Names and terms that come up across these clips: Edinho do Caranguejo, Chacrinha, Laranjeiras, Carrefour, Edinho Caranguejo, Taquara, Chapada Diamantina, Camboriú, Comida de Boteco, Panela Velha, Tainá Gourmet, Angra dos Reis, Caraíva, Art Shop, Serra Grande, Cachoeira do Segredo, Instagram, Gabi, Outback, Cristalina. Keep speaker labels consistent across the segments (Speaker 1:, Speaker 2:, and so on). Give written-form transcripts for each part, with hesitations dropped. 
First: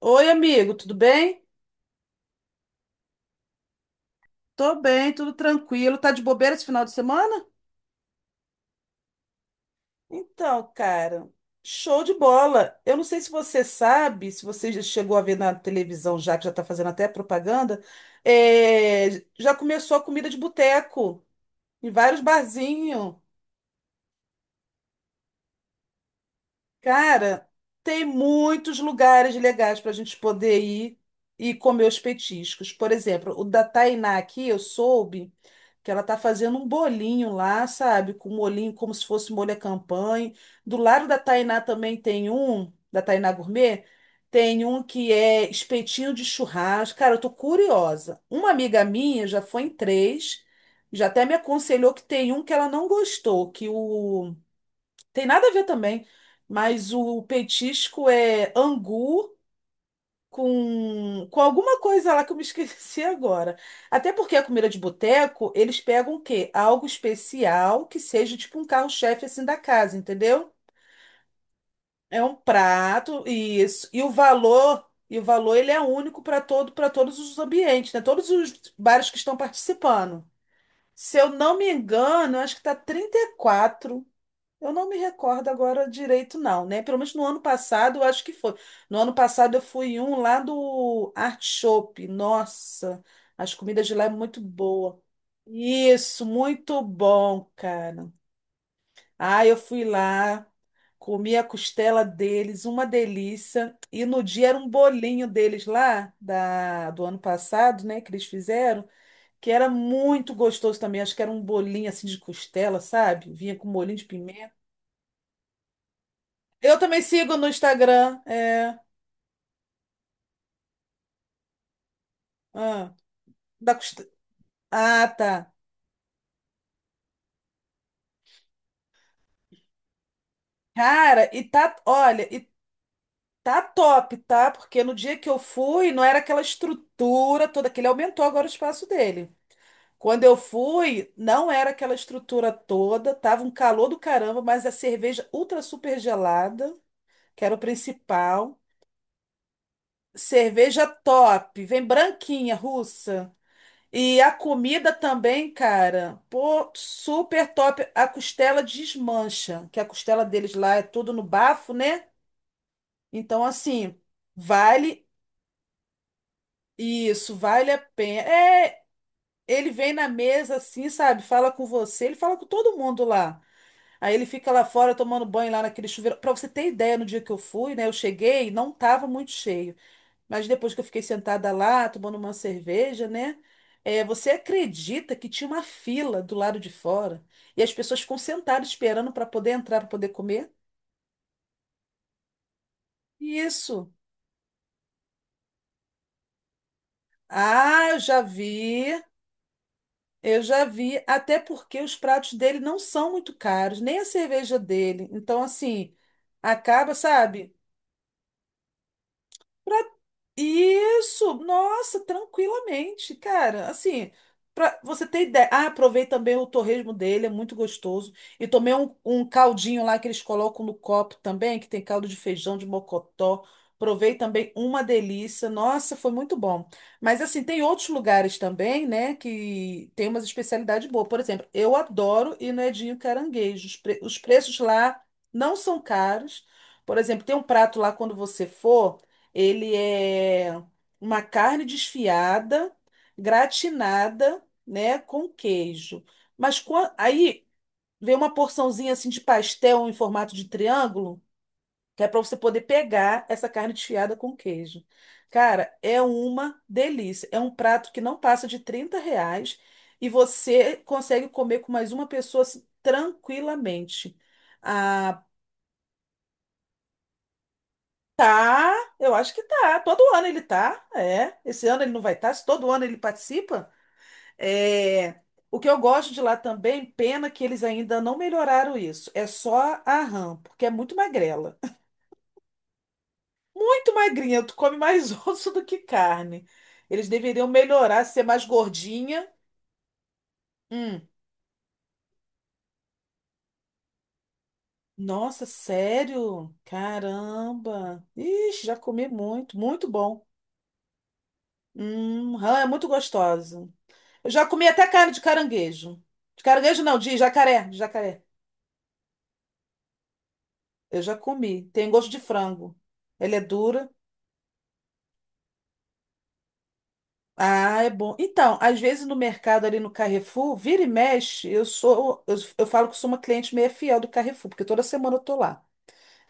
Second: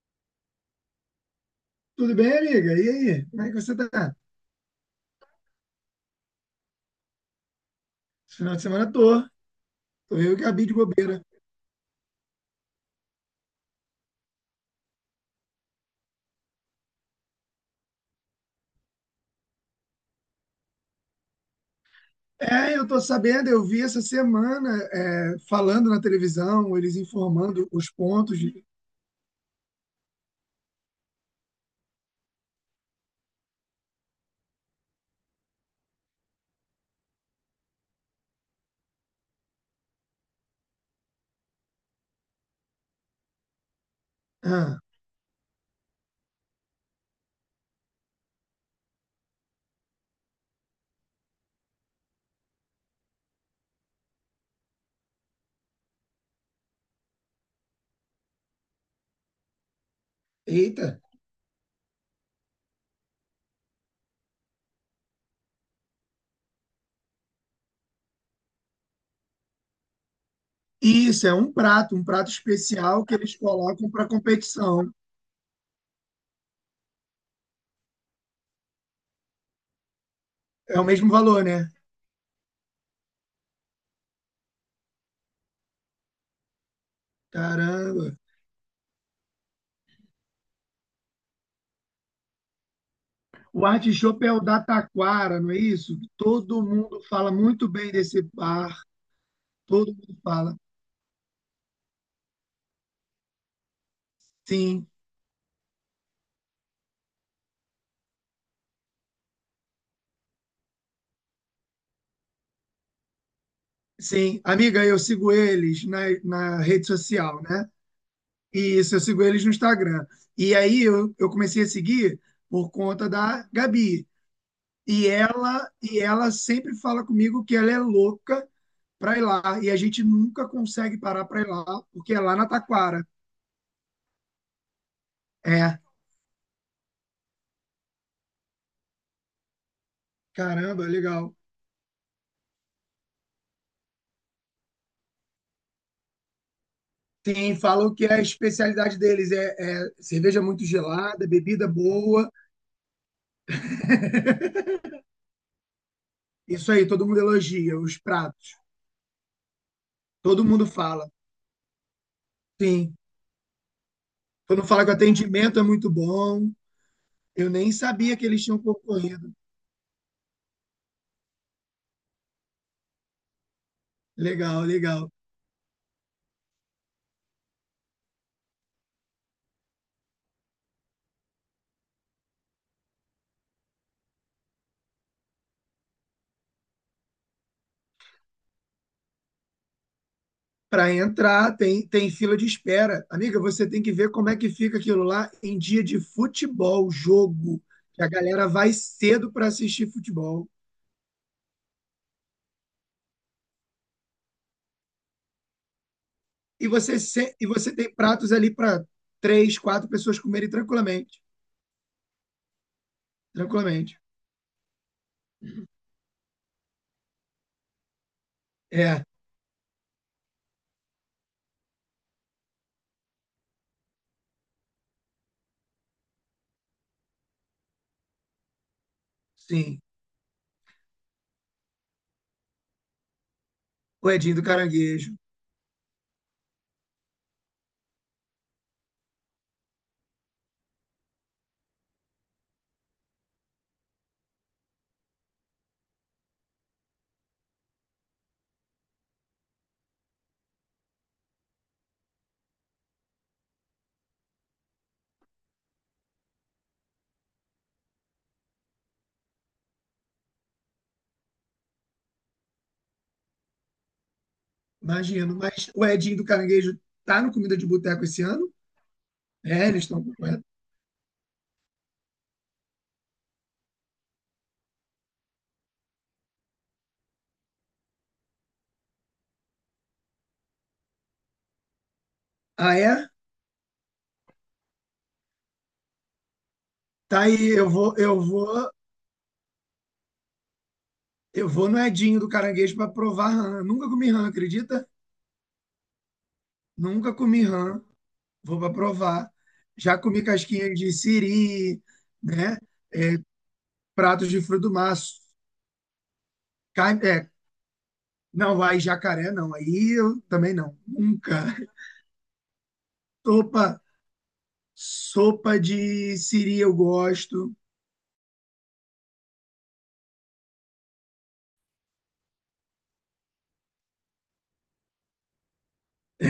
Speaker 1: Oi, amigo, tudo bem?
Speaker 2: Tudo bem, amiga? E aí? Como é que você tá?
Speaker 1: Tô bem, tudo tranquilo. Tá de bobeira esse final de semana?
Speaker 2: Esse final de semana tô. Tô eu e Gabi
Speaker 1: Então,
Speaker 2: de bobeira.
Speaker 1: cara, show de bola. Eu não sei se você sabe, se você já chegou a ver na televisão já, que já tá fazendo até propaganda, é, já começou a comida de boteco em vários
Speaker 2: Eu tô
Speaker 1: barzinhos.
Speaker 2: sabendo, eu vi essa semana falando na televisão, eles
Speaker 1: Cara,
Speaker 2: informando os
Speaker 1: tem
Speaker 2: pontos de.
Speaker 1: muitos lugares legais para a gente poder ir e comer os petiscos. Por exemplo, o da Tainá aqui, eu soube que ela tá fazendo um bolinho lá, sabe? Com molhinho, como se fosse molho à campanha. Do lado da Tainá também tem um, da Tainá Gourmet, tem
Speaker 2: Ah,
Speaker 1: um que é espetinho de churrasco. Cara, eu tô curiosa. Uma amiga minha já foi em três, já até me aconselhou que tem um que ela não gostou, que o tem nada a ver também, mas o petisco é angu
Speaker 2: eita!
Speaker 1: com alguma coisa lá que eu me esqueci agora. Até porque a comida de boteco, eles pegam o quê? Algo especial que seja tipo um carro-chefe assim da casa, entendeu?
Speaker 2: Isso, é um
Speaker 1: É
Speaker 2: prato
Speaker 1: um
Speaker 2: especial que
Speaker 1: prato
Speaker 2: eles
Speaker 1: e isso.
Speaker 2: colocam para competição.
Speaker 1: E o valor ele é único para todo, para todos os ambientes, né? Todos os bares que estão participando.
Speaker 2: É o mesmo
Speaker 1: Se eu
Speaker 2: valor,
Speaker 1: não
Speaker 2: né?
Speaker 1: me engano, eu acho que tá 34. Eu não me recordo agora direito, não, né? Pelo menos no ano passado, eu
Speaker 2: Caramba!
Speaker 1: acho que foi. No ano passado, eu fui em um lá do Art Shop. Nossa, as
Speaker 2: O
Speaker 1: comidas de lá é
Speaker 2: artichope é
Speaker 1: muito
Speaker 2: o da
Speaker 1: boa.
Speaker 2: Taquara, não é isso?
Speaker 1: Isso,
Speaker 2: Todo
Speaker 1: muito
Speaker 2: mundo fala
Speaker 1: bom,
Speaker 2: muito bem
Speaker 1: cara.
Speaker 2: desse bar,
Speaker 1: Ah, eu fui
Speaker 2: todo mundo
Speaker 1: lá,
Speaker 2: fala.
Speaker 1: comi a costela deles, uma delícia. E no dia era um
Speaker 2: Sim.
Speaker 1: bolinho deles lá, da, do ano passado, né, que eles fizeram, que era muito gostoso também. Acho que era um bolinho assim de costela, sabe? Vinha com molhinho de
Speaker 2: Sim,
Speaker 1: pimenta.
Speaker 2: amiga, eu sigo eles na
Speaker 1: Eu
Speaker 2: rede
Speaker 1: também sigo
Speaker 2: social,
Speaker 1: no
Speaker 2: né?
Speaker 1: Instagram. É.
Speaker 2: E isso, eu sigo eles no Instagram. E aí eu comecei a seguir por
Speaker 1: Ah,
Speaker 2: conta da
Speaker 1: da Costa-
Speaker 2: Gabi. E
Speaker 1: ah, tá.
Speaker 2: ela, e ela sempre fala comigo que ela é louca para ir lá. E a gente nunca consegue parar
Speaker 1: Cara, e
Speaker 2: para ir lá,
Speaker 1: tá,
Speaker 2: porque é
Speaker 1: olha,
Speaker 2: lá na
Speaker 1: e
Speaker 2: Taquara.
Speaker 1: tá top, tá? Porque no dia que eu
Speaker 2: É,
Speaker 1: fui, não era aquela estrutura toda, que ele aumentou agora o espaço dele. Quando eu
Speaker 2: caramba,
Speaker 1: fui,
Speaker 2: legal.
Speaker 1: não era aquela estrutura toda, tava um calor do caramba, mas a cerveja ultra super gelada, que era
Speaker 2: Sim,
Speaker 1: o
Speaker 2: falam que a
Speaker 1: principal.
Speaker 2: especialidade deles é cerveja muito
Speaker 1: Cerveja
Speaker 2: gelada,
Speaker 1: top,
Speaker 2: bebida
Speaker 1: vem
Speaker 2: boa.
Speaker 1: branquinha, russa. E a comida também, cara, pô,
Speaker 2: Isso aí, todo mundo
Speaker 1: super
Speaker 2: elogia
Speaker 1: top.
Speaker 2: os
Speaker 1: A
Speaker 2: pratos.
Speaker 1: costela desmancha, que a costela
Speaker 2: Todo
Speaker 1: deles
Speaker 2: mundo
Speaker 1: lá é
Speaker 2: fala.
Speaker 1: tudo no bafo, né?
Speaker 2: Sim.
Speaker 1: Então, assim,
Speaker 2: Quando fala que o
Speaker 1: vale
Speaker 2: atendimento é muito bom,
Speaker 1: isso,
Speaker 2: eu
Speaker 1: vale
Speaker 2: nem
Speaker 1: a
Speaker 2: sabia
Speaker 1: pena.
Speaker 2: que eles tinham
Speaker 1: É,
Speaker 2: concorrido.
Speaker 1: ele vem na mesa assim, sabe? Fala com você, ele fala com todo mundo lá. Aí ele fica lá
Speaker 2: Legal,
Speaker 1: fora
Speaker 2: legal.
Speaker 1: tomando banho lá naquele chuveiro. Pra você ter ideia, no dia que eu fui, né? Eu cheguei, não tava muito cheio. Mas depois que eu fiquei sentada lá, tomando uma cerveja, né? Você acredita que tinha uma fila do lado de fora e as pessoas ficam sentadas esperando para poder entrar, para poder comer?
Speaker 2: Para entrar, tem fila de espera. Amiga, você tem
Speaker 1: Isso.
Speaker 2: que ver como é que fica aquilo lá em dia de futebol, jogo,
Speaker 1: Ah, eu
Speaker 2: que a
Speaker 1: já
Speaker 2: galera vai
Speaker 1: vi,
Speaker 2: cedo para assistir
Speaker 1: eu
Speaker 2: futebol.
Speaker 1: já vi. Até porque os pratos dele não são muito caros, nem a cerveja dele. Então, assim,
Speaker 2: E
Speaker 1: acaba,
Speaker 2: você, se- E
Speaker 1: sabe?
Speaker 2: você tem pratos ali para três, quatro
Speaker 1: Pra-
Speaker 2: pessoas comerem tranquilamente.
Speaker 1: Isso, nossa, tranquilamente, cara.
Speaker 2: Tranquilamente.
Speaker 1: Assim, pra você ter ideia. Ah, provei também o torresmo dele, é muito gostoso. E tomei um,
Speaker 2: É,
Speaker 1: um caldinho lá que eles colocam no copo também, que tem caldo de feijão de mocotó. Provei também uma delícia. Nossa, foi muito bom. Mas assim, tem outros lugares também, né,
Speaker 2: sim.
Speaker 1: que tem umas especialidades boas. Por exemplo, eu adoro ir no Edinho Caranguejo.
Speaker 2: O
Speaker 1: Os
Speaker 2: Edinho do
Speaker 1: preços lá
Speaker 2: Caranguejo.
Speaker 1: não são caros. Por exemplo, tem um prato lá quando você for. Ele é uma carne desfiada, gratinada, né, com queijo. Aí vem uma porçãozinha assim de pastel em formato de triângulo, que é para você poder pegar essa carne desfiada com queijo. Cara, é uma delícia. É um prato que não passa de 30 reais e você consegue comer com mais uma pessoa assim, tranquilamente.
Speaker 2: Imagino. Mas o Edinho do Caranguejo tá no Comida de Boteco esse ano?
Speaker 1: Tá, eu acho que
Speaker 2: É,
Speaker 1: tá.
Speaker 2: eles
Speaker 1: Todo
Speaker 2: estão.
Speaker 1: ano ele tá, é. Esse ano ele não vai estar, se todo ano ele participa. É. O que eu gosto de lá também, pena que eles ainda não melhoraram isso. É só a rã, porque é muito magrela.
Speaker 2: Ah, é?
Speaker 1: Muito magrinha, tu come mais osso do que carne. Eles
Speaker 2: Tá
Speaker 1: deveriam
Speaker 2: aí,
Speaker 1: melhorar, ser mais gordinha. Hum.
Speaker 2: eu vou no Edinho do Caranguejo para provar rã. Nunca comi rã, acredita?
Speaker 1: Nossa, sério?
Speaker 2: Nunca comi rã.
Speaker 1: Caramba.
Speaker 2: Vou
Speaker 1: Ixi,
Speaker 2: para
Speaker 1: já comi
Speaker 2: provar.
Speaker 1: muito, muito
Speaker 2: Já comi
Speaker 1: bom.
Speaker 2: casquinha de siri, né?
Speaker 1: Rã é muito gostosa. Eu
Speaker 2: Pratos de
Speaker 1: já comi
Speaker 2: fruto do
Speaker 1: até
Speaker 2: mar.
Speaker 1: carne de caranguejo. De caranguejo não,
Speaker 2: Carne,
Speaker 1: de
Speaker 2: é,
Speaker 1: jacaré, de jacaré.
Speaker 2: não, aí jacaré não. Aí eu também não.
Speaker 1: Eu já
Speaker 2: Nunca.
Speaker 1: comi. Tem gosto de frango. Ela é
Speaker 2: Sopa,
Speaker 1: dura.
Speaker 2: sopa de siri eu gosto.
Speaker 1: Ah, é bom. Então, às vezes no mercado ali no Carrefour, vira e mexe, eu falo que sou uma cliente meio fiel do Carrefour, porque toda semana eu tô lá.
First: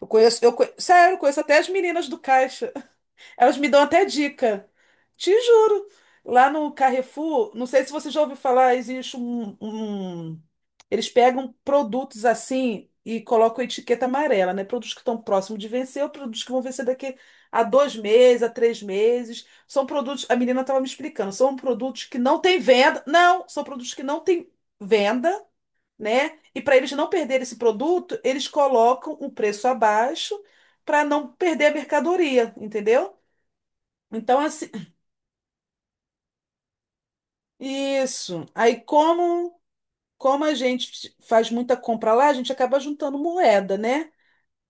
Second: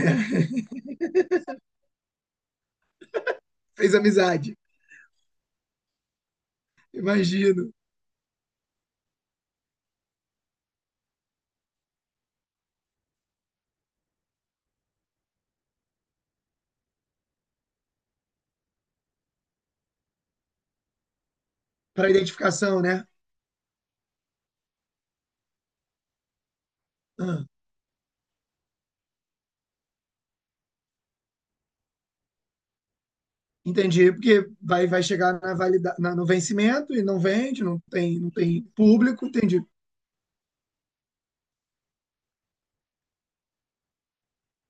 Speaker 1: Eu conheço, eu conhe- sério, eu conheço até as meninas do caixa. Elas me dão
Speaker 2: fez
Speaker 1: até
Speaker 2: amizade,
Speaker 1: dica. Te juro. Lá no Carrefour,
Speaker 2: imagino.
Speaker 1: não sei se você já ouviu falar, existe um. Eles pegam produtos assim e colocam etiqueta amarela, né? Produtos que estão próximos de vencer ou produtos que vão vencer daqui a 2 meses, a 3 meses. São produtos. A menina estava me explicando, são produtos
Speaker 2: Para
Speaker 1: que não têm
Speaker 2: identificação,
Speaker 1: venda.
Speaker 2: né?
Speaker 1: Não, são produtos que não têm venda, né? E para eles não perderem esse produto, eles colocam o preço abaixo para não perder a mercadoria, entendeu?
Speaker 2: Entendi,
Speaker 1: Então,
Speaker 2: porque
Speaker 1: assim,
Speaker 2: vai chegar na valida, na- no vencimento e não vende, não
Speaker 1: isso.
Speaker 2: tem público. Entendi,
Speaker 1: Como a gente faz muita compra lá, a gente acaba juntando moeda, né?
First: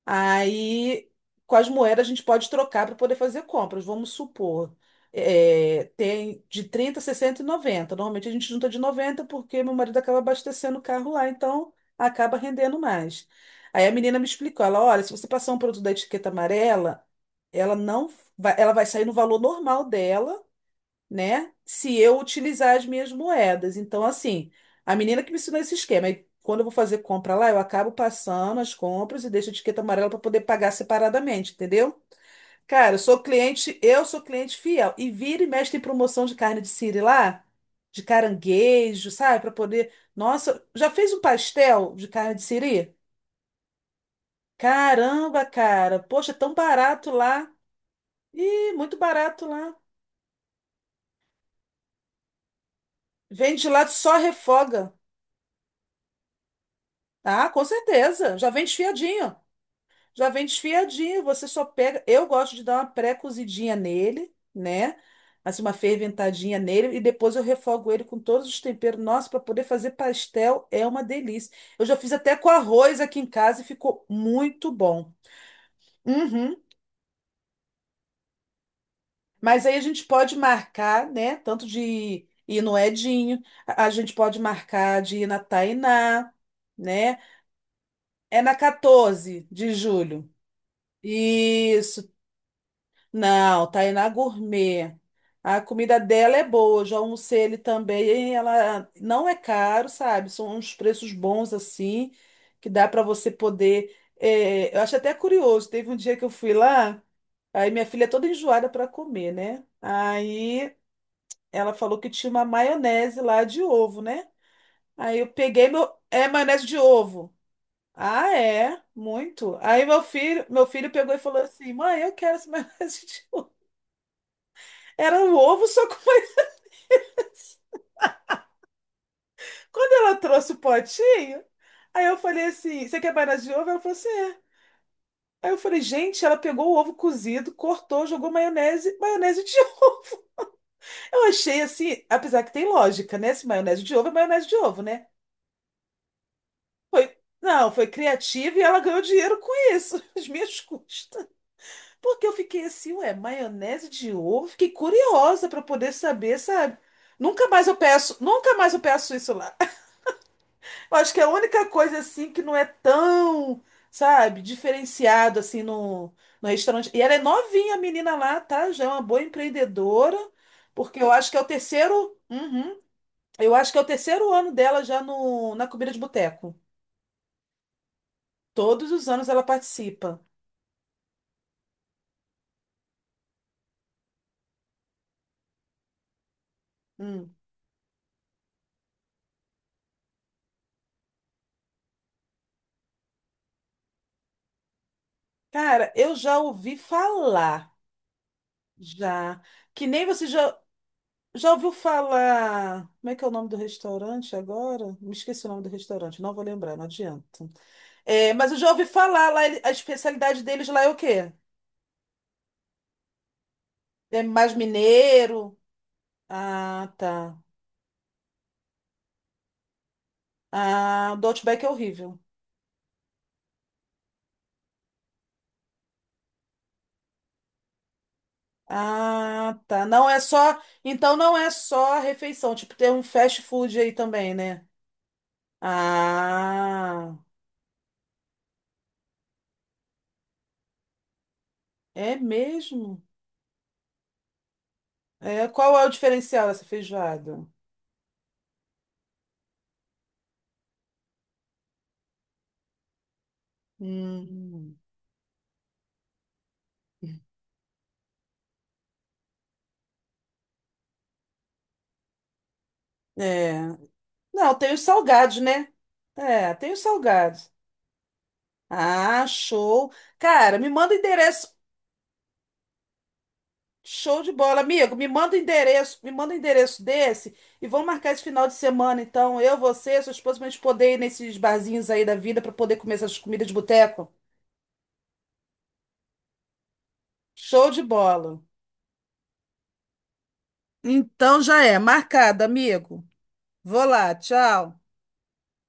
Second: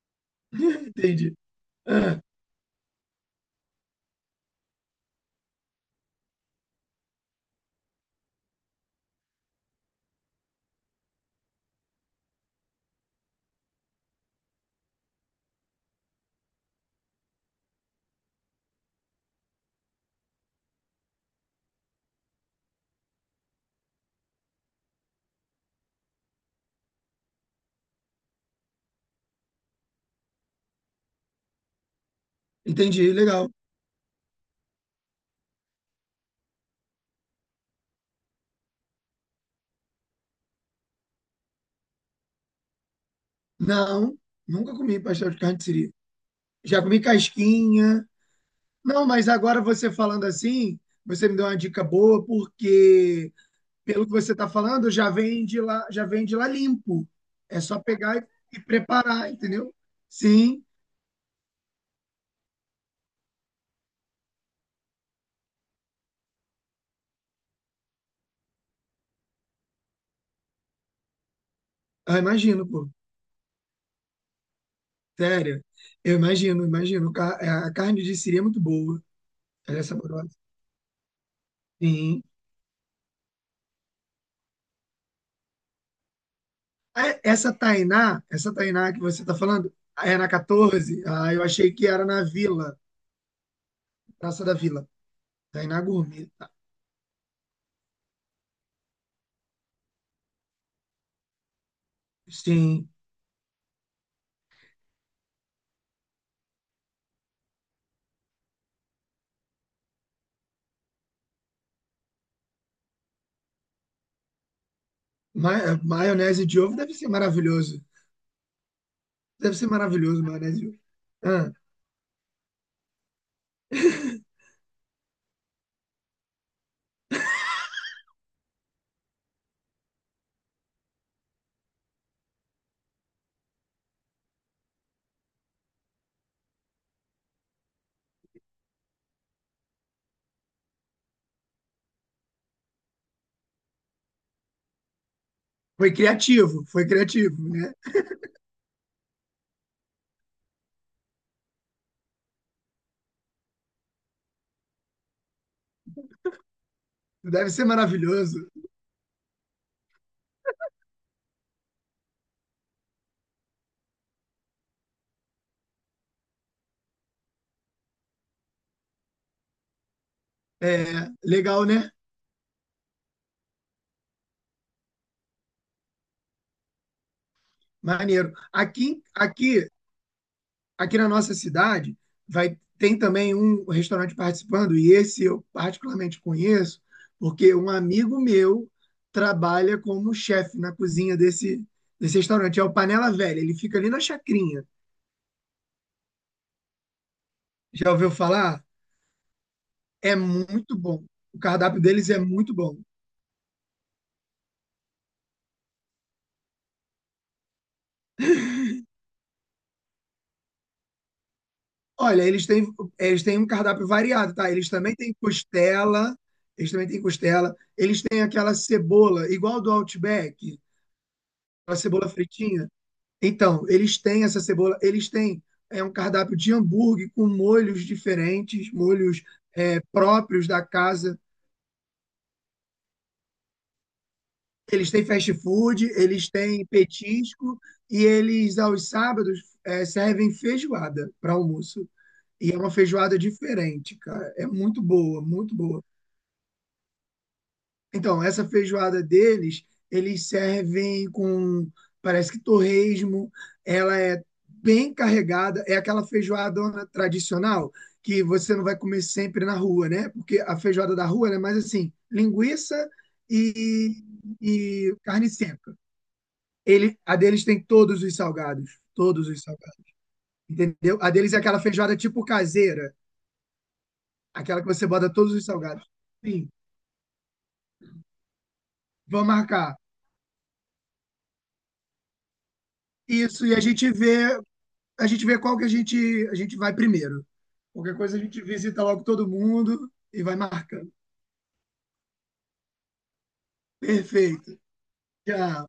Speaker 1: Aí,
Speaker 2: entendi.
Speaker 1: com as moedas, a
Speaker 2: Ah,
Speaker 1: gente pode trocar para poder fazer compras. Vamos supor, tem de 30, 60 e 90. Normalmente a gente junta de 90 porque meu marido acaba abastecendo o carro lá, então acaba rendendo mais. Aí a menina me explicou, ela, olha, se você passar um produto da etiqueta amarela, ela não vai, ela vai sair no valor normal dela, né? Se eu utilizar as minhas moedas. Então, assim, a menina que me ensinou esse esquema. E quando eu vou fazer compra lá, eu acabo passando as compras e deixo a etiqueta amarela para poder pagar separadamente, entendeu? Cara,
Speaker 2: entendi, legal.
Speaker 1: eu sou cliente fiel. E vira e mexe tem promoção de carne de siri lá, de caranguejo, sabe? Para poder. Nossa, já fez um pastel de carne de siri?
Speaker 2: Não, nunca comi pastel de
Speaker 1: Caramba,
Speaker 2: carne de siri.
Speaker 1: cara. Poxa, é tão
Speaker 2: Já comi
Speaker 1: barato lá.
Speaker 2: casquinha.
Speaker 1: Ih, muito
Speaker 2: Não, mas
Speaker 1: barato
Speaker 2: agora
Speaker 1: lá.
Speaker 2: você falando assim, você me deu uma dica boa, porque
Speaker 1: Vende lá,
Speaker 2: pelo que
Speaker 1: só
Speaker 2: você está falando,
Speaker 1: refoga.
Speaker 2: já vem de lá, já vem de lá limpo.
Speaker 1: Ah,
Speaker 2: É
Speaker 1: com
Speaker 2: só pegar
Speaker 1: certeza. Já
Speaker 2: e
Speaker 1: vem
Speaker 2: preparar,
Speaker 1: desfiadinho.
Speaker 2: entendeu?
Speaker 1: Já vem
Speaker 2: Sim,
Speaker 1: desfiadinho. Você só pega. Eu gosto de dar uma pré-cozidinha nele, né? Assim, uma ferventadinha nele. E depois eu refogo ele com todos os temperos. Nossa, para poder fazer pastel é uma delícia. Eu já fiz
Speaker 2: eu
Speaker 1: até com
Speaker 2: imagino, pô.
Speaker 1: arroz aqui em casa e ficou muito bom.
Speaker 2: Sério, eu
Speaker 1: Uhum.
Speaker 2: imagino, imagino. Ca- A carne de siri é muito boa.
Speaker 1: Mas aí
Speaker 2: Ela
Speaker 1: a
Speaker 2: é
Speaker 1: gente
Speaker 2: saborosa.
Speaker 1: pode marcar, né? Tanto
Speaker 2: Sim.
Speaker 1: de ir no Edinho, a gente pode marcar de ir na Tainá, né?
Speaker 2: Ah, essa Tainá,
Speaker 1: É
Speaker 2: essa
Speaker 1: na
Speaker 2: Tainá que você está
Speaker 1: 14 de
Speaker 2: falando, é
Speaker 1: julho.
Speaker 2: na 14? Ah, eu achei que era
Speaker 1: Isso,
Speaker 2: na Vila,
Speaker 1: Não, Tainá
Speaker 2: Praça da Vila.
Speaker 1: Gourmet. A
Speaker 2: Tainá
Speaker 1: comida
Speaker 2: Gourmet.
Speaker 1: dela é
Speaker 2: Tá.
Speaker 1: boa, eu já almocei ele também. E ela não é caro, sabe? São uns preços bons assim, que dá
Speaker 2: Sim.
Speaker 1: para você poder. Eu acho até curioso. Teve um dia que eu fui lá, aí minha filha é toda enjoada para comer, né? Aí ela falou que tinha uma maionese lá de ovo, né? Aí eu
Speaker 2: Ma-
Speaker 1: peguei
Speaker 2: é,
Speaker 1: meu. É
Speaker 2: maionese de
Speaker 1: maionese
Speaker 2: ovo
Speaker 1: de
Speaker 2: deve ser
Speaker 1: ovo.
Speaker 2: maravilhoso.
Speaker 1: Ah, é? Muito.
Speaker 2: Deve ser
Speaker 1: Aí
Speaker 2: maravilhoso, maionese
Speaker 1: meu
Speaker 2: de ovo.
Speaker 1: filho pegou e falou
Speaker 2: Ah,
Speaker 1: assim: mãe, eu quero essa maionese. Era um ovo, só com mais... Quando ela trouxe o potinho, aí eu falei assim: Você quer maionese de ovo? Ela falou assim: É. Aí eu falei: Gente, ela pegou o ovo cozido, cortou, jogou maionese, maionese de ovo. Eu achei assim, apesar que tem lógica, né? Se maionese de ovo é maionese de ovo, né?
Speaker 2: foi
Speaker 1: Foi.
Speaker 2: criativo,
Speaker 1: Não,
Speaker 2: né?
Speaker 1: foi criativa e ela ganhou dinheiro com isso, às minhas custas. Porque eu fiquei assim, ué, maionese de ovo? Fiquei curiosa para poder saber, sabe? Nunca
Speaker 2: Deve ser
Speaker 1: mais eu peço,
Speaker 2: maravilhoso.
Speaker 1: nunca mais eu peço isso lá. Eu acho que é a única coisa assim que não é tão, sabe, diferenciado assim no, no restaurante. E ela é novinha, a menina lá, tá? Já é uma boa empreendedora, porque
Speaker 2: É,
Speaker 1: eu acho que é o
Speaker 2: legal, né?
Speaker 1: terceiro, Uhum. eu acho que é o terceiro ano dela já no, na comida de boteco.
Speaker 2: Maneiro.
Speaker 1: Todos
Speaker 2: Aqui,
Speaker 1: os anos ela
Speaker 2: aqui
Speaker 1: participa.
Speaker 2: aqui na nossa cidade vai tem também um restaurante participando e esse eu particularmente conheço
Speaker 1: Hum.
Speaker 2: porque um amigo meu trabalha como chefe na cozinha desse restaurante. É o Panela Velha. Ele fica ali na Chacrinha.
Speaker 1: Cara, eu já ouvi falar,
Speaker 2: Já ouviu falar?
Speaker 1: já, que nem
Speaker 2: É
Speaker 1: você já,
Speaker 2: muito bom. O
Speaker 1: já ouviu
Speaker 2: cardápio deles é muito bom.
Speaker 1: falar. Como é que é o nome do restaurante agora? Me esqueci o nome do restaurante, não vou lembrar, não adianta. É, mas eu já ouvi falar lá, ele- a especialidade deles lá é o quê?
Speaker 2: Olha, eles têm um cardápio
Speaker 1: É
Speaker 2: variado, tá?
Speaker 1: mais
Speaker 2: Eles também têm
Speaker 1: mineiro?
Speaker 2: costela,
Speaker 1: Ah, tá.
Speaker 2: eles têm aquela cebola, igual do Outback,
Speaker 1: Ah, o do Outback é
Speaker 2: aquela cebola
Speaker 1: horrível.
Speaker 2: fritinha. Então, eles têm essa cebola, eles têm um cardápio de hambúrguer com molhos diferentes, molhos
Speaker 1: Ah, tá. Não é
Speaker 2: próprios
Speaker 1: só.
Speaker 2: da
Speaker 1: Então
Speaker 2: casa.
Speaker 1: não é só a refeição, tipo, tem um fast food aí também, né?
Speaker 2: Eles têm fast food, eles têm
Speaker 1: Ah,
Speaker 2: petisco e eles, aos sábados, servem feijoada para almoço.
Speaker 1: é
Speaker 2: E é uma
Speaker 1: mesmo?
Speaker 2: feijoada diferente, cara. É muito boa,
Speaker 1: É,
Speaker 2: muito
Speaker 1: qual
Speaker 2: boa.
Speaker 1: é o diferencial dessa feijoada?
Speaker 2: Então, essa feijoada deles, eles servem com, parece que torresmo, ela é
Speaker 1: Hum,
Speaker 2: bem carregada, é aquela feijoadona tradicional que você não vai comer sempre na rua, né? Porque a feijoada da rua ela é mais assim, linguiça
Speaker 1: é.
Speaker 2: e,
Speaker 1: Não, tem os
Speaker 2: e carne
Speaker 1: salgados, né?
Speaker 2: seca.
Speaker 1: É, tem os
Speaker 2: A deles
Speaker 1: salgados.
Speaker 2: tem
Speaker 1: Ah,
Speaker 2: todos os salgados,
Speaker 1: show. Cara, me manda o
Speaker 2: entendeu? A deles é
Speaker 1: endereço.
Speaker 2: aquela feijoada tipo caseira,
Speaker 1: Show de bola,
Speaker 2: aquela que você
Speaker 1: amigo. Me
Speaker 2: bota todos
Speaker 1: manda o
Speaker 2: os salgados.
Speaker 1: endereço, me manda o
Speaker 2: Sim,
Speaker 1: endereço desse e vamos marcar esse final de semana,
Speaker 2: vamos
Speaker 1: então. Eu,
Speaker 2: marcar.
Speaker 1: você, sua esposa, pra gente poder ir nesses barzinhos aí da vida para poder comer essas
Speaker 2: Isso,
Speaker 1: comidas de
Speaker 2: e
Speaker 1: boteco.
Speaker 2: a gente vê qual que a gente vai primeiro.
Speaker 1: Show de
Speaker 2: Qualquer coisa a
Speaker 1: bola.
Speaker 2: gente visita logo todo mundo e vai marcando.
Speaker 1: Então já é, marcado, amigo. Vou lá,
Speaker 2: Perfeito.
Speaker 1: tchau.
Speaker 2: Já.